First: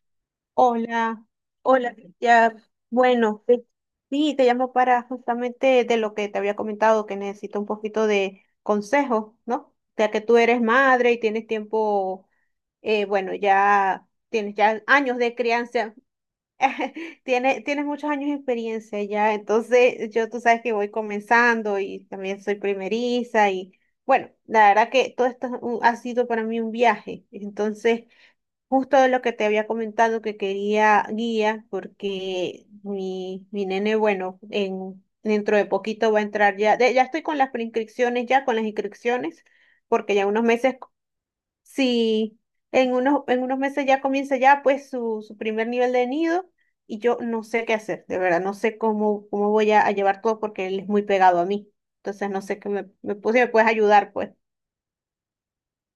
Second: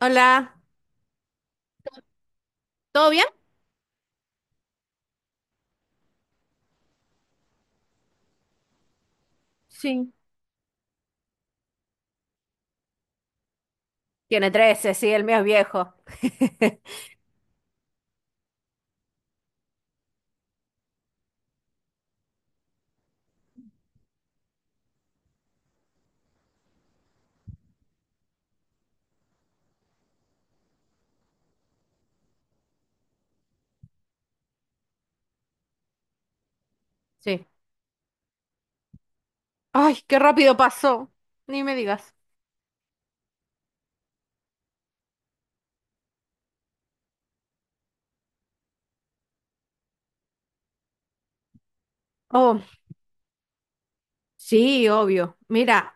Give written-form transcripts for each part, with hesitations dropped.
Hola, Hola, hola, ya, ¿todo bien? bueno, sí, te llamo para justamente de lo que te había comentado, que necesito un poquito de consejo, ¿no? Ya Sí, que tú eres madre y tienes tiempo, bueno, ya Tiene tienes ya 13, sí, años el de mío es viejo. crianza. Tienes muchos años de experiencia ya, entonces yo, tú sabes que voy comenzando y también soy primeriza, y bueno, la verdad que todo esto es ha sido para mí un viaje, entonces... Justo de lo que te había comentado que quería guía, porque mi nene, bueno, dentro de poquito va a entrar ya, ya estoy con Sí. las preinscripciones, ya con las inscripciones, Ay, porque qué ya unos rápido meses, pasó. Ni me digas. sí, en unos meses ya comienza ya, pues, su primer nivel de nido, y yo no sé qué hacer, de verdad, no sé cómo, cómo voy a llevar todo porque él es muy pegado a mí, entonces no sé Oh, qué pues, si me puedes ayudar, pues. sí, obvio. Mira,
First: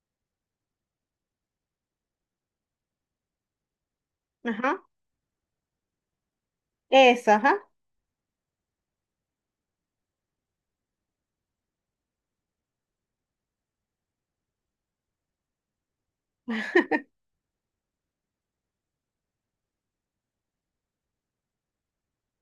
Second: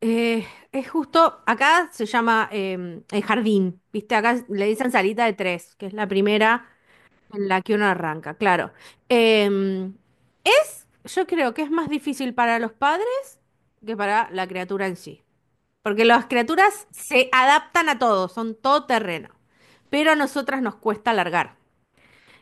eh, es justo, acá se llama el jardín, ¿viste? Acá le Ajá, dicen salita de tres, que es la primera esa, en la ajá, que uno arranca, claro. Em, yo creo que es más difícil para los padres que para la criatura en sí. Porque las criaturas se adaptan a todo, son todoterreno, pero a nosotras nos cuesta alargar.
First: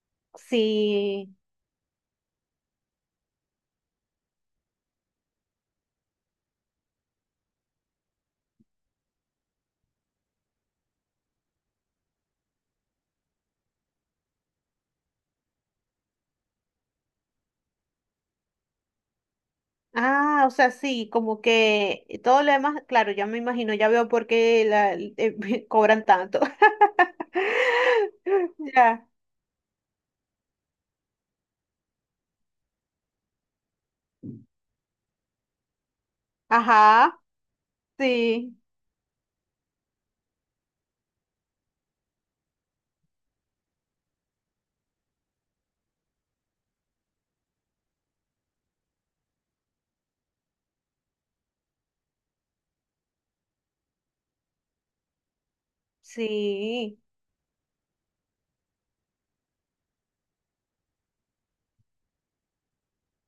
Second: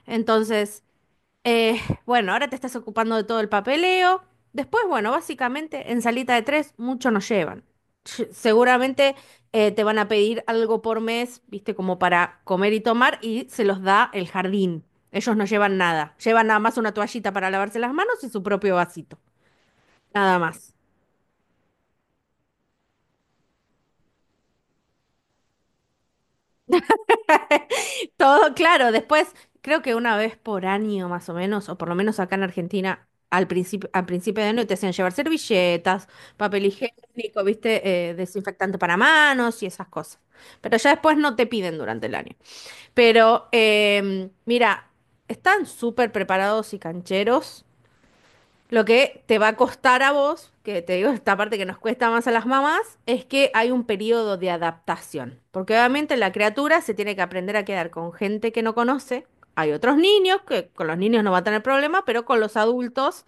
Entonces, sí. eh, bueno, ahora te estás ocupando de todo el papeleo. Después, bueno, básicamente en salita de tres mucho nos llevan. Seguramente te van a pedir algo por mes, viste, como para comer y tomar, y se los da el jardín. Ellos no llevan nada, llevan nada más una toallita para lavarse las manos y su propio vasito, nada Ah, o sea, más. sí, como que todo lo demás, claro, ya me imagino, ya veo por qué la, cobran tanto. Todo claro, Ya, después creo que una vez por año más o menos, o por lo menos acá en Argentina, al principio de año te hacían llevar servilletas, papel ajá, higiénico, viste. Sí, Desinfectante para manos y esas cosas. Pero ya después no te piden durante el año. Pero mira, están súper preparados y cancheros. Lo que te va a costar a vos, que te digo esta parte que nos cuesta más a las mamás, es que hay un periodo de adaptación. Porque obviamente la criatura se sí, tiene que aprender a quedar con gente que no conoce. Hay otros niños que con los niños no va a tener problema, pero con los adultos,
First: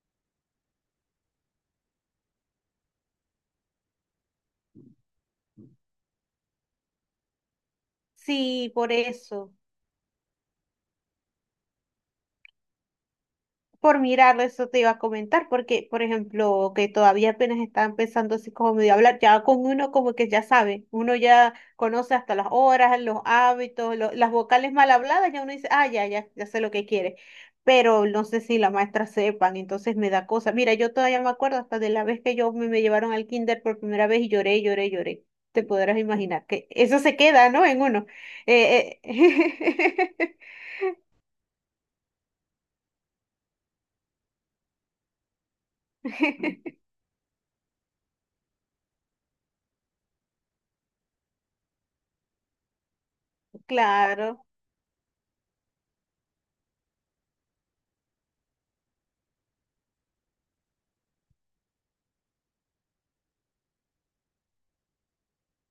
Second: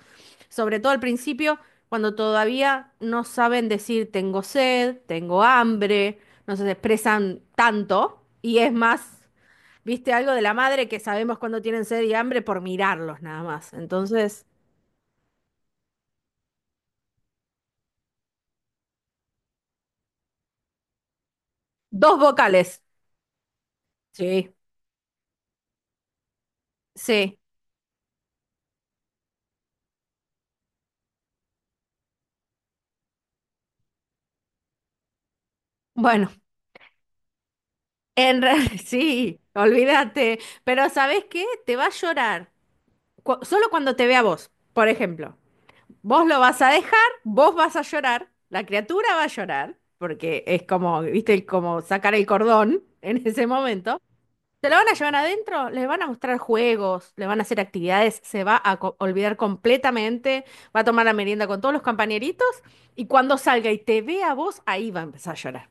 sobre todo al principio, cuando todavía no saben decir tengo sed, tengo hambre, no se expresan tanto y sí, es por más, eso. viste, algo de la madre que sabemos cuando tienen sed y hambre por mirarlos nada más. Por mirarlo, Entonces... eso te iba a comentar, porque, por ejemplo, que todavía apenas está empezando así como medio a hablar, ya con uno como que ya sabe, uno ya conoce Dos hasta las vocales. horas, los hábitos, las Sí, vocales mal habladas, ya uno dice, ah, ya sé lo que quiere, sí. pero no sé si la maestra sepan, entonces me da cosa. Mira, yo todavía me acuerdo hasta de la vez que yo me llevaron al kinder por primera vez y lloré, lloré, lloré. Te podrás Bueno, imaginar que eso se queda, ¿no? En uno. en realidad, Eh, sí, eh, olvídate. Pero ¿sabes qué? Te va a llorar. Solo cuando te vea vos, por ejemplo. Vos lo vas a dejar, vos vas a llorar, la criatura va a llorar, porque es como, viste, como sacar el cordón en ese momento. Claro. Se lo van a llevar adentro, les van a mostrar juegos, le van a hacer actividades, se va a olvidar completamente, va a tomar la merienda con todos los compañeritos y cuando salga y te vea a vos, ahí va a empezar a llorar.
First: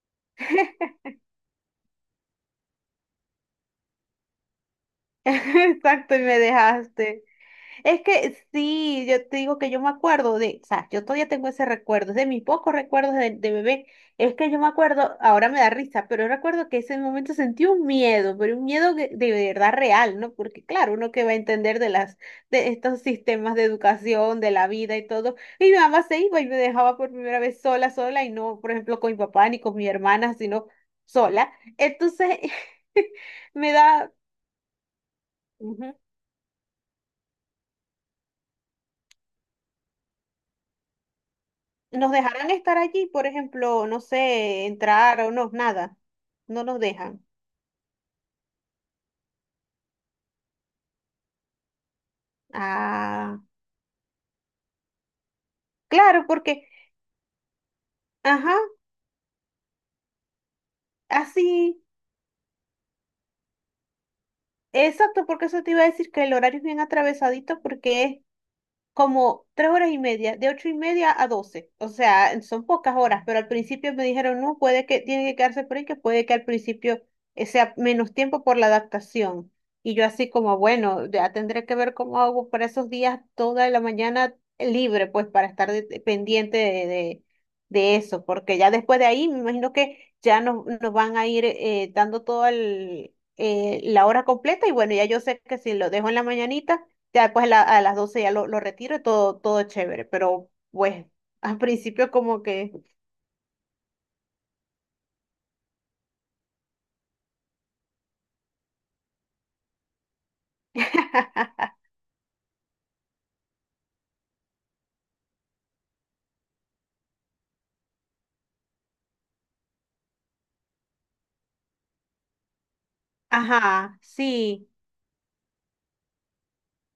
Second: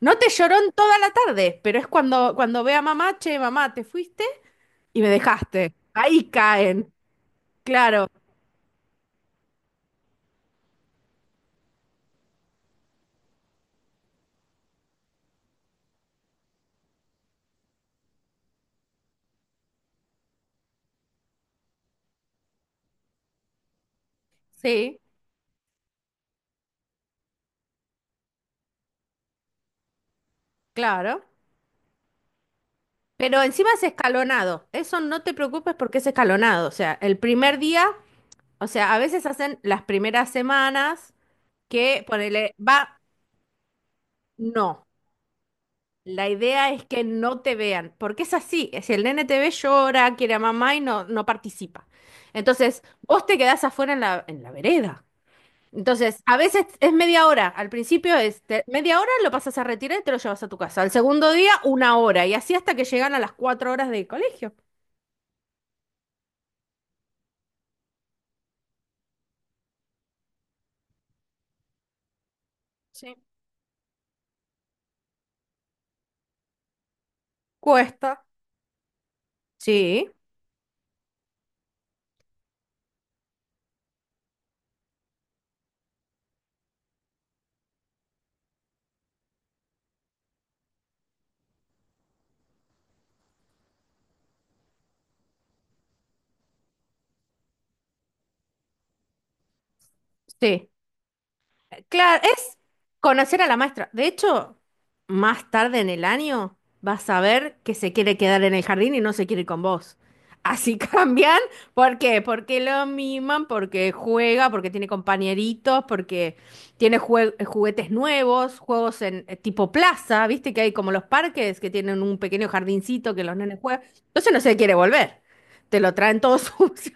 No te lloró en toda la tarde, pero es cuando ve a mamá, che, mamá, te fuiste y me dejaste. Exacto, y Ahí me caen, dejaste. Es claro, que sí, yo te digo que yo me acuerdo de, o sea, yo todavía tengo ese recuerdo, es de mis pocos recuerdos de bebé. Es que yo me acuerdo, ahora me da risa, pero yo recuerdo que ese momento sentí un miedo, pero un miedo de verdad real, ¿no? Porque claro, uno que va a entender de estos sistemas de educación, de la vida sí, y todo. Y mi mamá se iba y me dejaba por primera vez sola, sola, y no, por ejemplo, con mi papá ni con mi hermana, sino claro. sola. Entonces, Pero encima me es da... escalonado. Eso no te preocupes ujú. porque es escalonado. O sea, el primer día, o sea, a veces hacen las primeras semanas que ¿Nos dejarán ponele, estar va, allí, por ejemplo, no sé, no. entrar o no, nada? La No idea nos es que dejan. no te vean, porque es así. Si el nene te ve, llora, quiere a mamá y no, no participa. Entonces, vos te Ah, quedás afuera en la vereda. Entonces, claro, a porque, veces es media hora. Al principio es ajá, media hora, lo pasas a retirar y te lo llevas a tu casa. Al segundo día, así, una hora. Y así hasta que llegan a las cuatro horas de colegio. exacto, porque eso te iba a decir que el horario es bien atravesadito porque es como 3 horas y media, de 8:30 a 12. O sea, son pocas Sí. horas, pero al principio me dijeron, no, puede que tiene que quedarse por ahí, que puede que al principio sea menos Cuesta. tiempo por la adaptación. Y yo Sí, así como, bueno, ya tendré que ver cómo hago para esos días toda la mañana libre, pues para estar pendiente de eso, porque ya después de ahí me imagino que ya nos van a ir dando toda la hora completa, y bueno, ya yo sé que si lo dejo en la mañanita, ya pues a las 12 ya lo retiro y todo, todo chévere, pero sí. pues al principio Claro, como es que... conocer a la maestra. De hecho, más tarde en el año vas a ver que se quiere quedar en el jardín y no se quiere ir con vos. Así cambian. ¿Por qué? Porque lo miman, porque juega, porque tiene compañeritos, porque tiene juguetes nuevos, juegos en tipo plaza, ¿viste? Que hay como los parques que tienen un pequeño jardincito que los nenes juegan. Ajá, Entonces no se sí. quiere volver. Te lo traen todo sucio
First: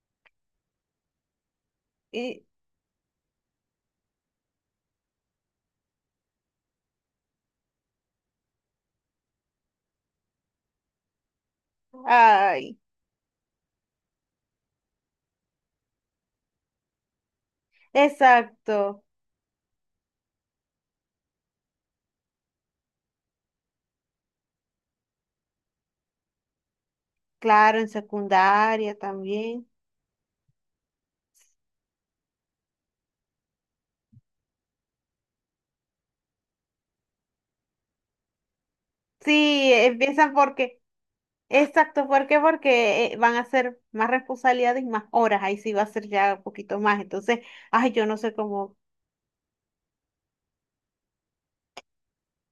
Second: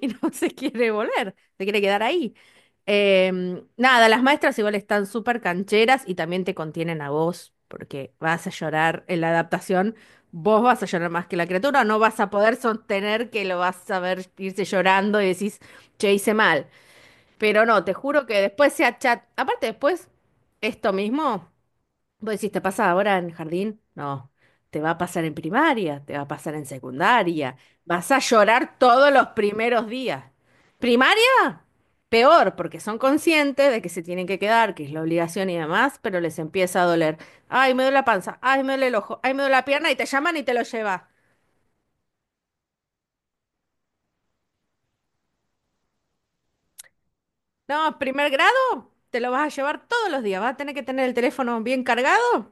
y no se quiere volver. Se quiere quedar ahí. Y, Nada, las maestras igual están súper cancheras y también te contienen a vos, porque vas a llorar en la adaptación, vos vas a llorar más que la criatura, no vas a poder ay, sostener que lo vas a ver irse llorando y decís, che, hice mal. Pero no, te juro que después se exacto. achat... Aparte, después, esto mismo. Vos decís, ¿te pasa ahora en jardín? No, te va a pasar en primaria, te va a pasar en secundaria, Claro, en vas a llorar secundaria todos los también. primeros días. Primaria, peor, porque son conscientes de que se tienen que quedar, que es la obligación y demás, pero les empieza a doler. Ay, me duele la panza, ay, me duele el ojo, ay, me duele la Sí, pierna y te empiezan llaman y te lo porque, llevas. exacto, ¿por qué? Porque van a ser más responsabilidades y más horas, ahí sí va a ser ya un poquito más. Entonces, ay, No, yo no primer sé cómo, grado, te lo vas a llevar todos los días, vas a tener que tener el teléfono bien cargado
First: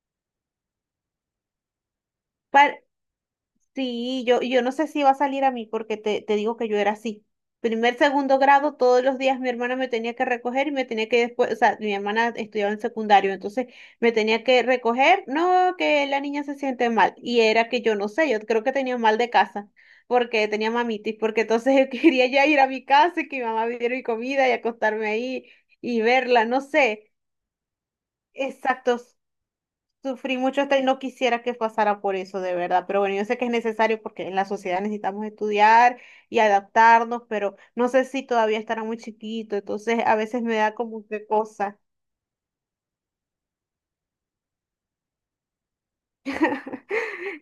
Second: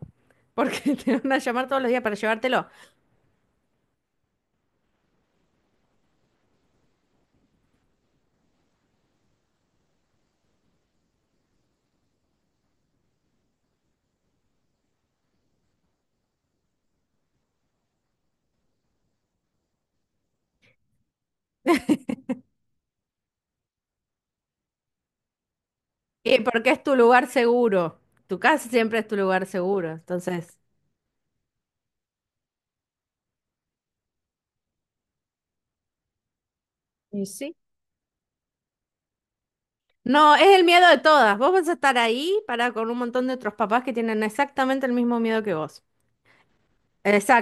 porque te van a llamar todos los días para llevártelo. sí, yo no sé si va a salir a mí porque te digo que yo era así. Primer, segundo grado, todos los días mi hermana me tenía que recoger y me tenía que después, o sea, mi hermana estudiaba en secundario, entonces me tenía que recoger, no, que la niña se siente mal. Y era que yo no sé, yo creo que tenía mal de casa porque tenía mamitis, porque entonces yo quería ya ir a mi casa y que mi mamá me diera mi comida y acostarme ahí y Y verla, no porque es tu sé. lugar seguro. Tu casa Exacto. siempre es tu lugar seguro. Sufrí Entonces. mucho esto y no quisiera que pasara por eso, de verdad. Pero bueno, yo sé que es necesario porque en la sociedad necesitamos estudiar y adaptarnos, Y pero sí. no sé si todavía estará muy chiquito, entonces a No, es veces me el da miedo de como que todas. Vos vas a cosa. estar ahí para con un montón de otros papás que tienen exactamente el mismo miedo que vos.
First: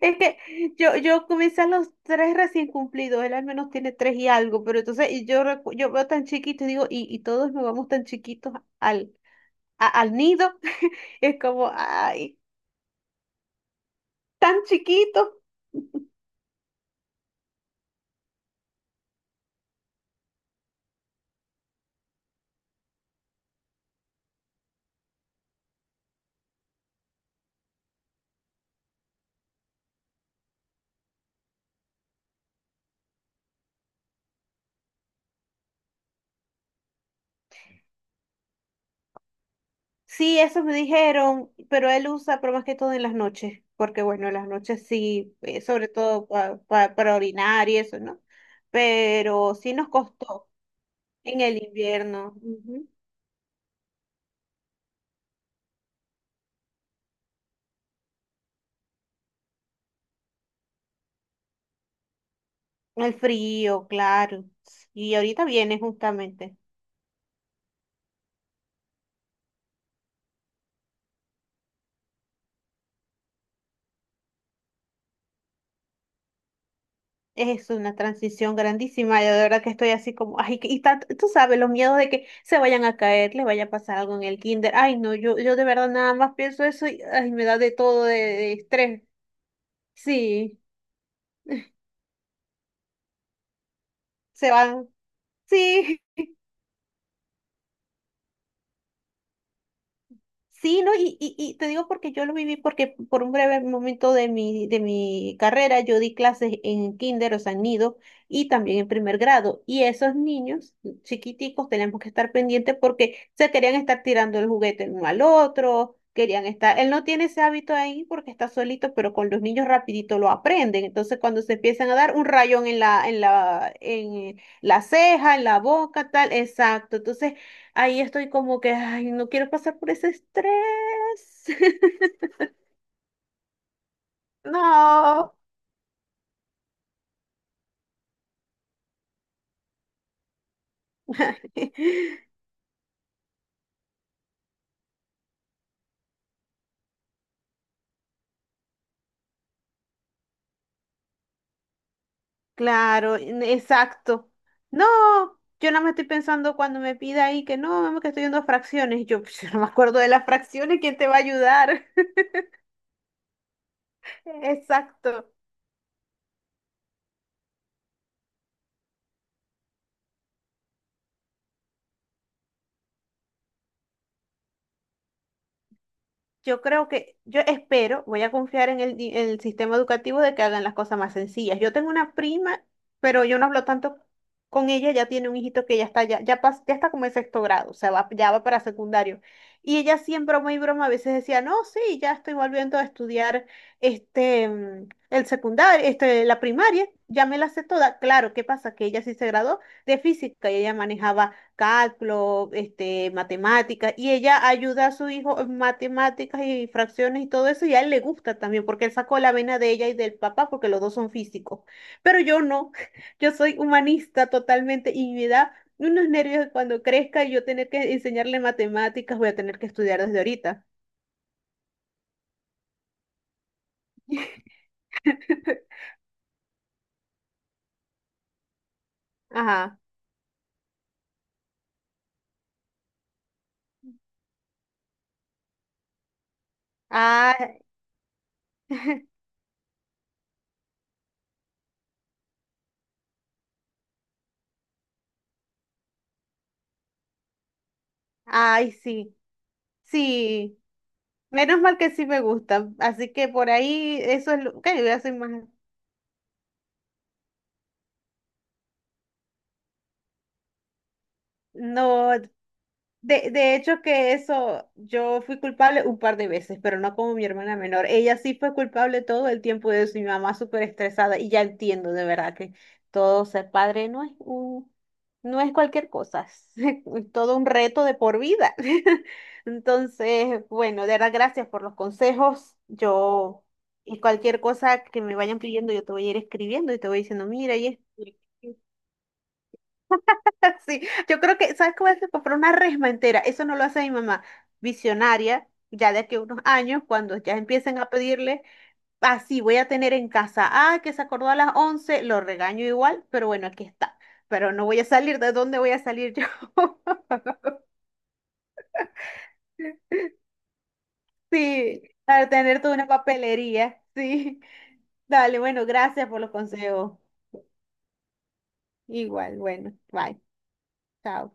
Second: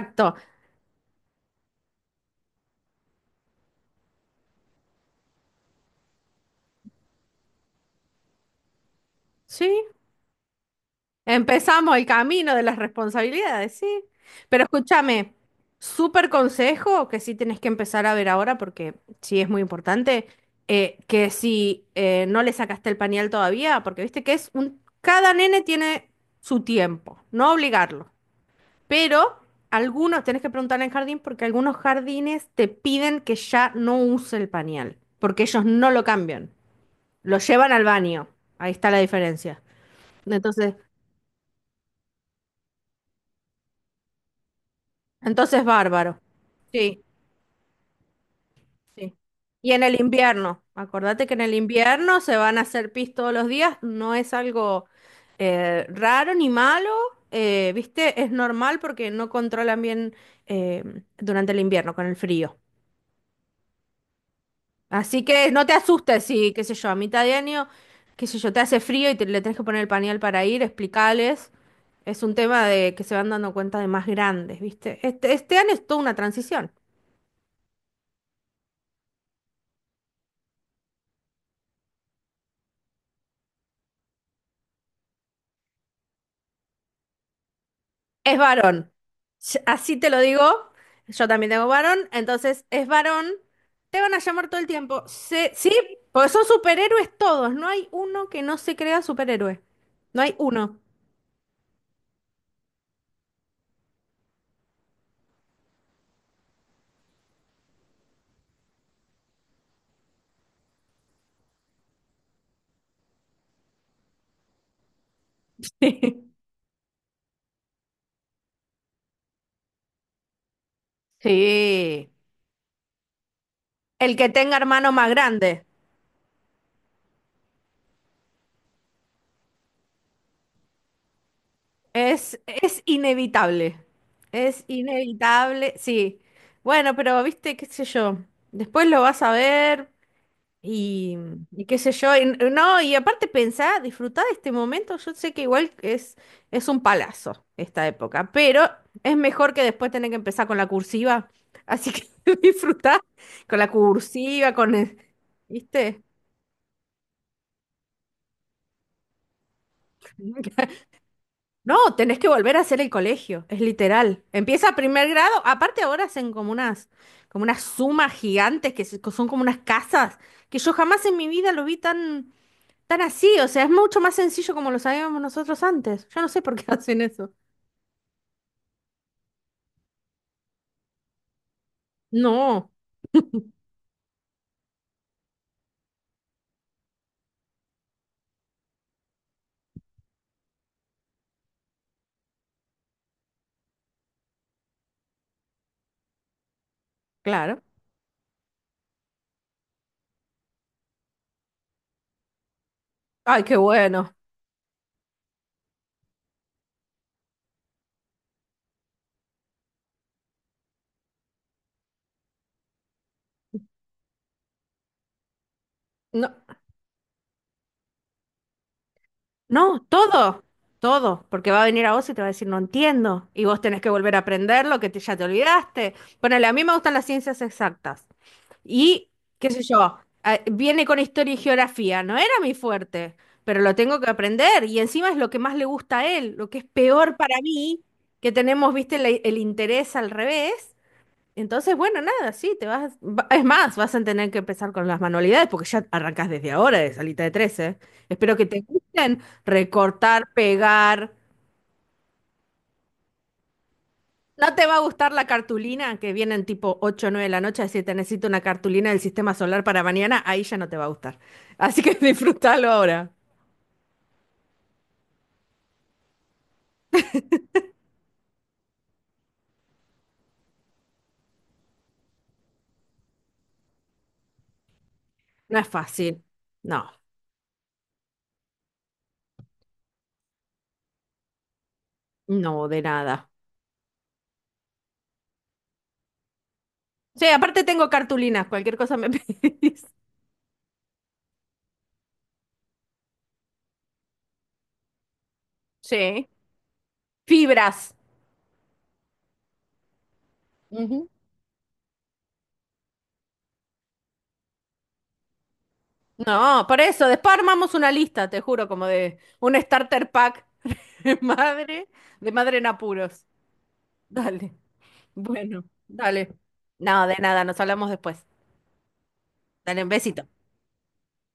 Es que yo comencé a los 3 recién cumplidos, él al menos tiene 3 y algo, pero entonces y yo, yo veo tan chiquito y digo, y todos nos vamos tan chiquitos al, Sí. Al nido. Es como, Empezamos el ay, camino de las responsabilidades, sí. tan Pero chiquito. escúchame, súper consejo que sí tenés que empezar a ver ahora porque sí es muy importante. Que si no le sacaste el pañal todavía, porque viste que es un. Cada nene tiene su tiempo, no obligarlo. Pero algunos, tenés que preguntar en jardín porque algunos jardines te piden que ya no use el pañal, porque ellos no lo cambian, lo llevan al baño. Ahí está la diferencia. Sí, eso Entonces, me dijeron, pero él usa, pero más que todo en las noches, porque bueno, en las noches sí, entonces sobre bárbaro. todo Sí, para orinar y eso, ¿no? sí. Pero Y sí en nos el costó invierno, acordate que en en el el invierno invierno, se van a ujú. hacer pis todos los días, no es algo raro ni malo, ¿viste? Es normal porque no controlan bien eh, durante el invierno con el frío. El frío, claro. Y Así ahorita que no te viene asustes si, justamente. qué sé yo, a mitad de año, qué sé yo, te hace frío y te, le tenés que poner el pañal para ir, explicales. Es un tema de que se van dando cuenta de más grandes, ¿viste? Este año es toda una transición. Es una transición grandísima, y de verdad que estoy así como, ay, y tú sabes, los miedos de que se vayan a caer, le vaya a pasar algo en el kinder, ay, no, yo de verdad nada más pienso eso y, ay, me da de todo de, Es de varón. estrés, Así te lo digo. sí, Yo también tengo varón, entonces es varón. Te van a llamar se todo el van, tiempo. Sí, sí, porque son superhéroes todos. No hay uno que no se crea superhéroe. No hay uno. sí, no, y te digo porque yo lo viví porque por un breve momento de mi carrera yo di clases en kinder, o sea, en nido, y también en primer grado. Y esos niños chiquiticos tenemos que estar pendientes porque se querían estar tirando el juguete el uno al otro, querían estar, él no tiene ese hábito ahí porque está solito, pero con los niños rapidito lo aprenden. Entonces cuando se empiezan a Sí. dar un rayón en la, en la, El que en tenga la hermano más ceja, en la grande. boca, tal, exacto. Entonces ahí estoy como que, ay, no quiero pasar por ese estrés. Es, es inevitable. Es No. inevitable, sí. Bueno, pero viste, qué sé yo. Después lo vas a ver y, y qué sé yo. No, y aparte pensá, disfrutá de este momento. Yo sé que es un palazo esta época, pero es mejor que después tener que empezar con la cursiva. Así que disfrutá Claro, con la exacto. cursiva, No, yo nada más ¿viste? estoy pensando cuando me pida ahí que no, mamá, que estoy en dos fracciones. Y yo, pues, yo no me acuerdo de las fracciones, ¿quién te va a ayudar? No, tenés que volver a hacer el colegio, es literal. Empieza primer Exacto. grado, aparte ahora hacen como unas sumas gigantes que son como unas casas, que yo jamás en mi vida lo vi tan, tan así, o sea, es mucho más sencillo como lo sabíamos nosotros antes. Yo no sé por Yo qué creo hacen que, eso. yo espero, voy a confiar en en el sistema educativo de que hagan las cosas más sencillas. Yo tengo una prima, No, pero yo no hablo tanto con ella, ya tiene un hijito que ya está, ya está como en sexto grado, o sea, ya va para secundario. Y ella siempre, muy broma, a veces decía, no, sí, ya estoy volviendo a estudiar este, el secundario, este, la primaria, ya me la claro. sé toda. Claro, ¿qué pasa? Que ella sí se graduó de física, y ella manejaba cálculo, este, Ay, qué matemáticas, y bueno. ella ayuda a su hijo en matemáticas y fracciones y todo eso, y a él le gusta también, porque él sacó la vena de ella y del papá, porque los dos son físicos. Pero yo no, yo soy humanista totalmente y me da unos No, nervios cuando crezca y yo tener que enseñarle matemáticas, voy a tener que no, estudiar desde ahorita. todo, porque va a venir a vos y te va a decir, no entiendo, y vos tenés que volver a aprender lo que ya te olvidaste. Ponele, a mí me gustan las ciencias exactas. Y, qué sé Ajá. yo, viene con historia y geografía, no era mi fuerte, pero lo tengo que aprender y encima es lo que más le gusta a él, lo que es peor para Ah, mí, que tenemos, viste, el, interés al revés. Entonces, bueno, nada, sí, te vas, es más, vas a tener que empezar con las manualidades porque ya arrancas desde ahora de salita de trece. Espero que te ay, sí. gusten recortar, Sí. pegar. Menos mal que sí me gusta. Así que por ahí eso es No lo te va que a yo gustar soy la más. cartulina que vienen tipo ocho o 9 de la noche, decir, te necesito una cartulina del sistema solar para mañana, ahí ya no te va a gustar. Así que No. disfrútalo ahora. De hecho que eso, yo fui culpable un par de veces, pero no como mi hermana menor. Ella sí fue culpable todo el tiempo de eso, y mi mamá súper estresada, y ya entiendo de verdad que todo ser padre no es un, no es No es cualquier fácil. cosa, No, es todo un reto de por vida. Entonces, bueno, de verdad gracias por los consejos. no, de nada. Yo y cualquier cosa que me vayan pidiendo, yo te voy a ir escribiendo y te voy diciendo, Sí, mira, aparte y esto. tengo cartulinas, cualquier cosa me pedís. Sí, yo creo que, ¿sabes cómo se compró una resma entera? Eso no lo hace mi mamá. Visionaria, ya de aquí a Sí. unos años, cuando ya empiecen a Fibras. pedirle, así voy a tener en casa, ah, que se Ujú. acordó a las 11, lo regaño igual, pero bueno, aquí está. Pero no voy a salir, ¿de dónde voy a salir yo? No, por eso, después armamos una lista, te juro, como de un starter pack de Sí, madre, al de madre tener en toda una apuros. papelería, sí. Dale. Dale, Bueno, bueno, gracias por los dale. consejos. No, de nada, nos hablamos después. Igual, bueno, Dale un bye, besito. chao.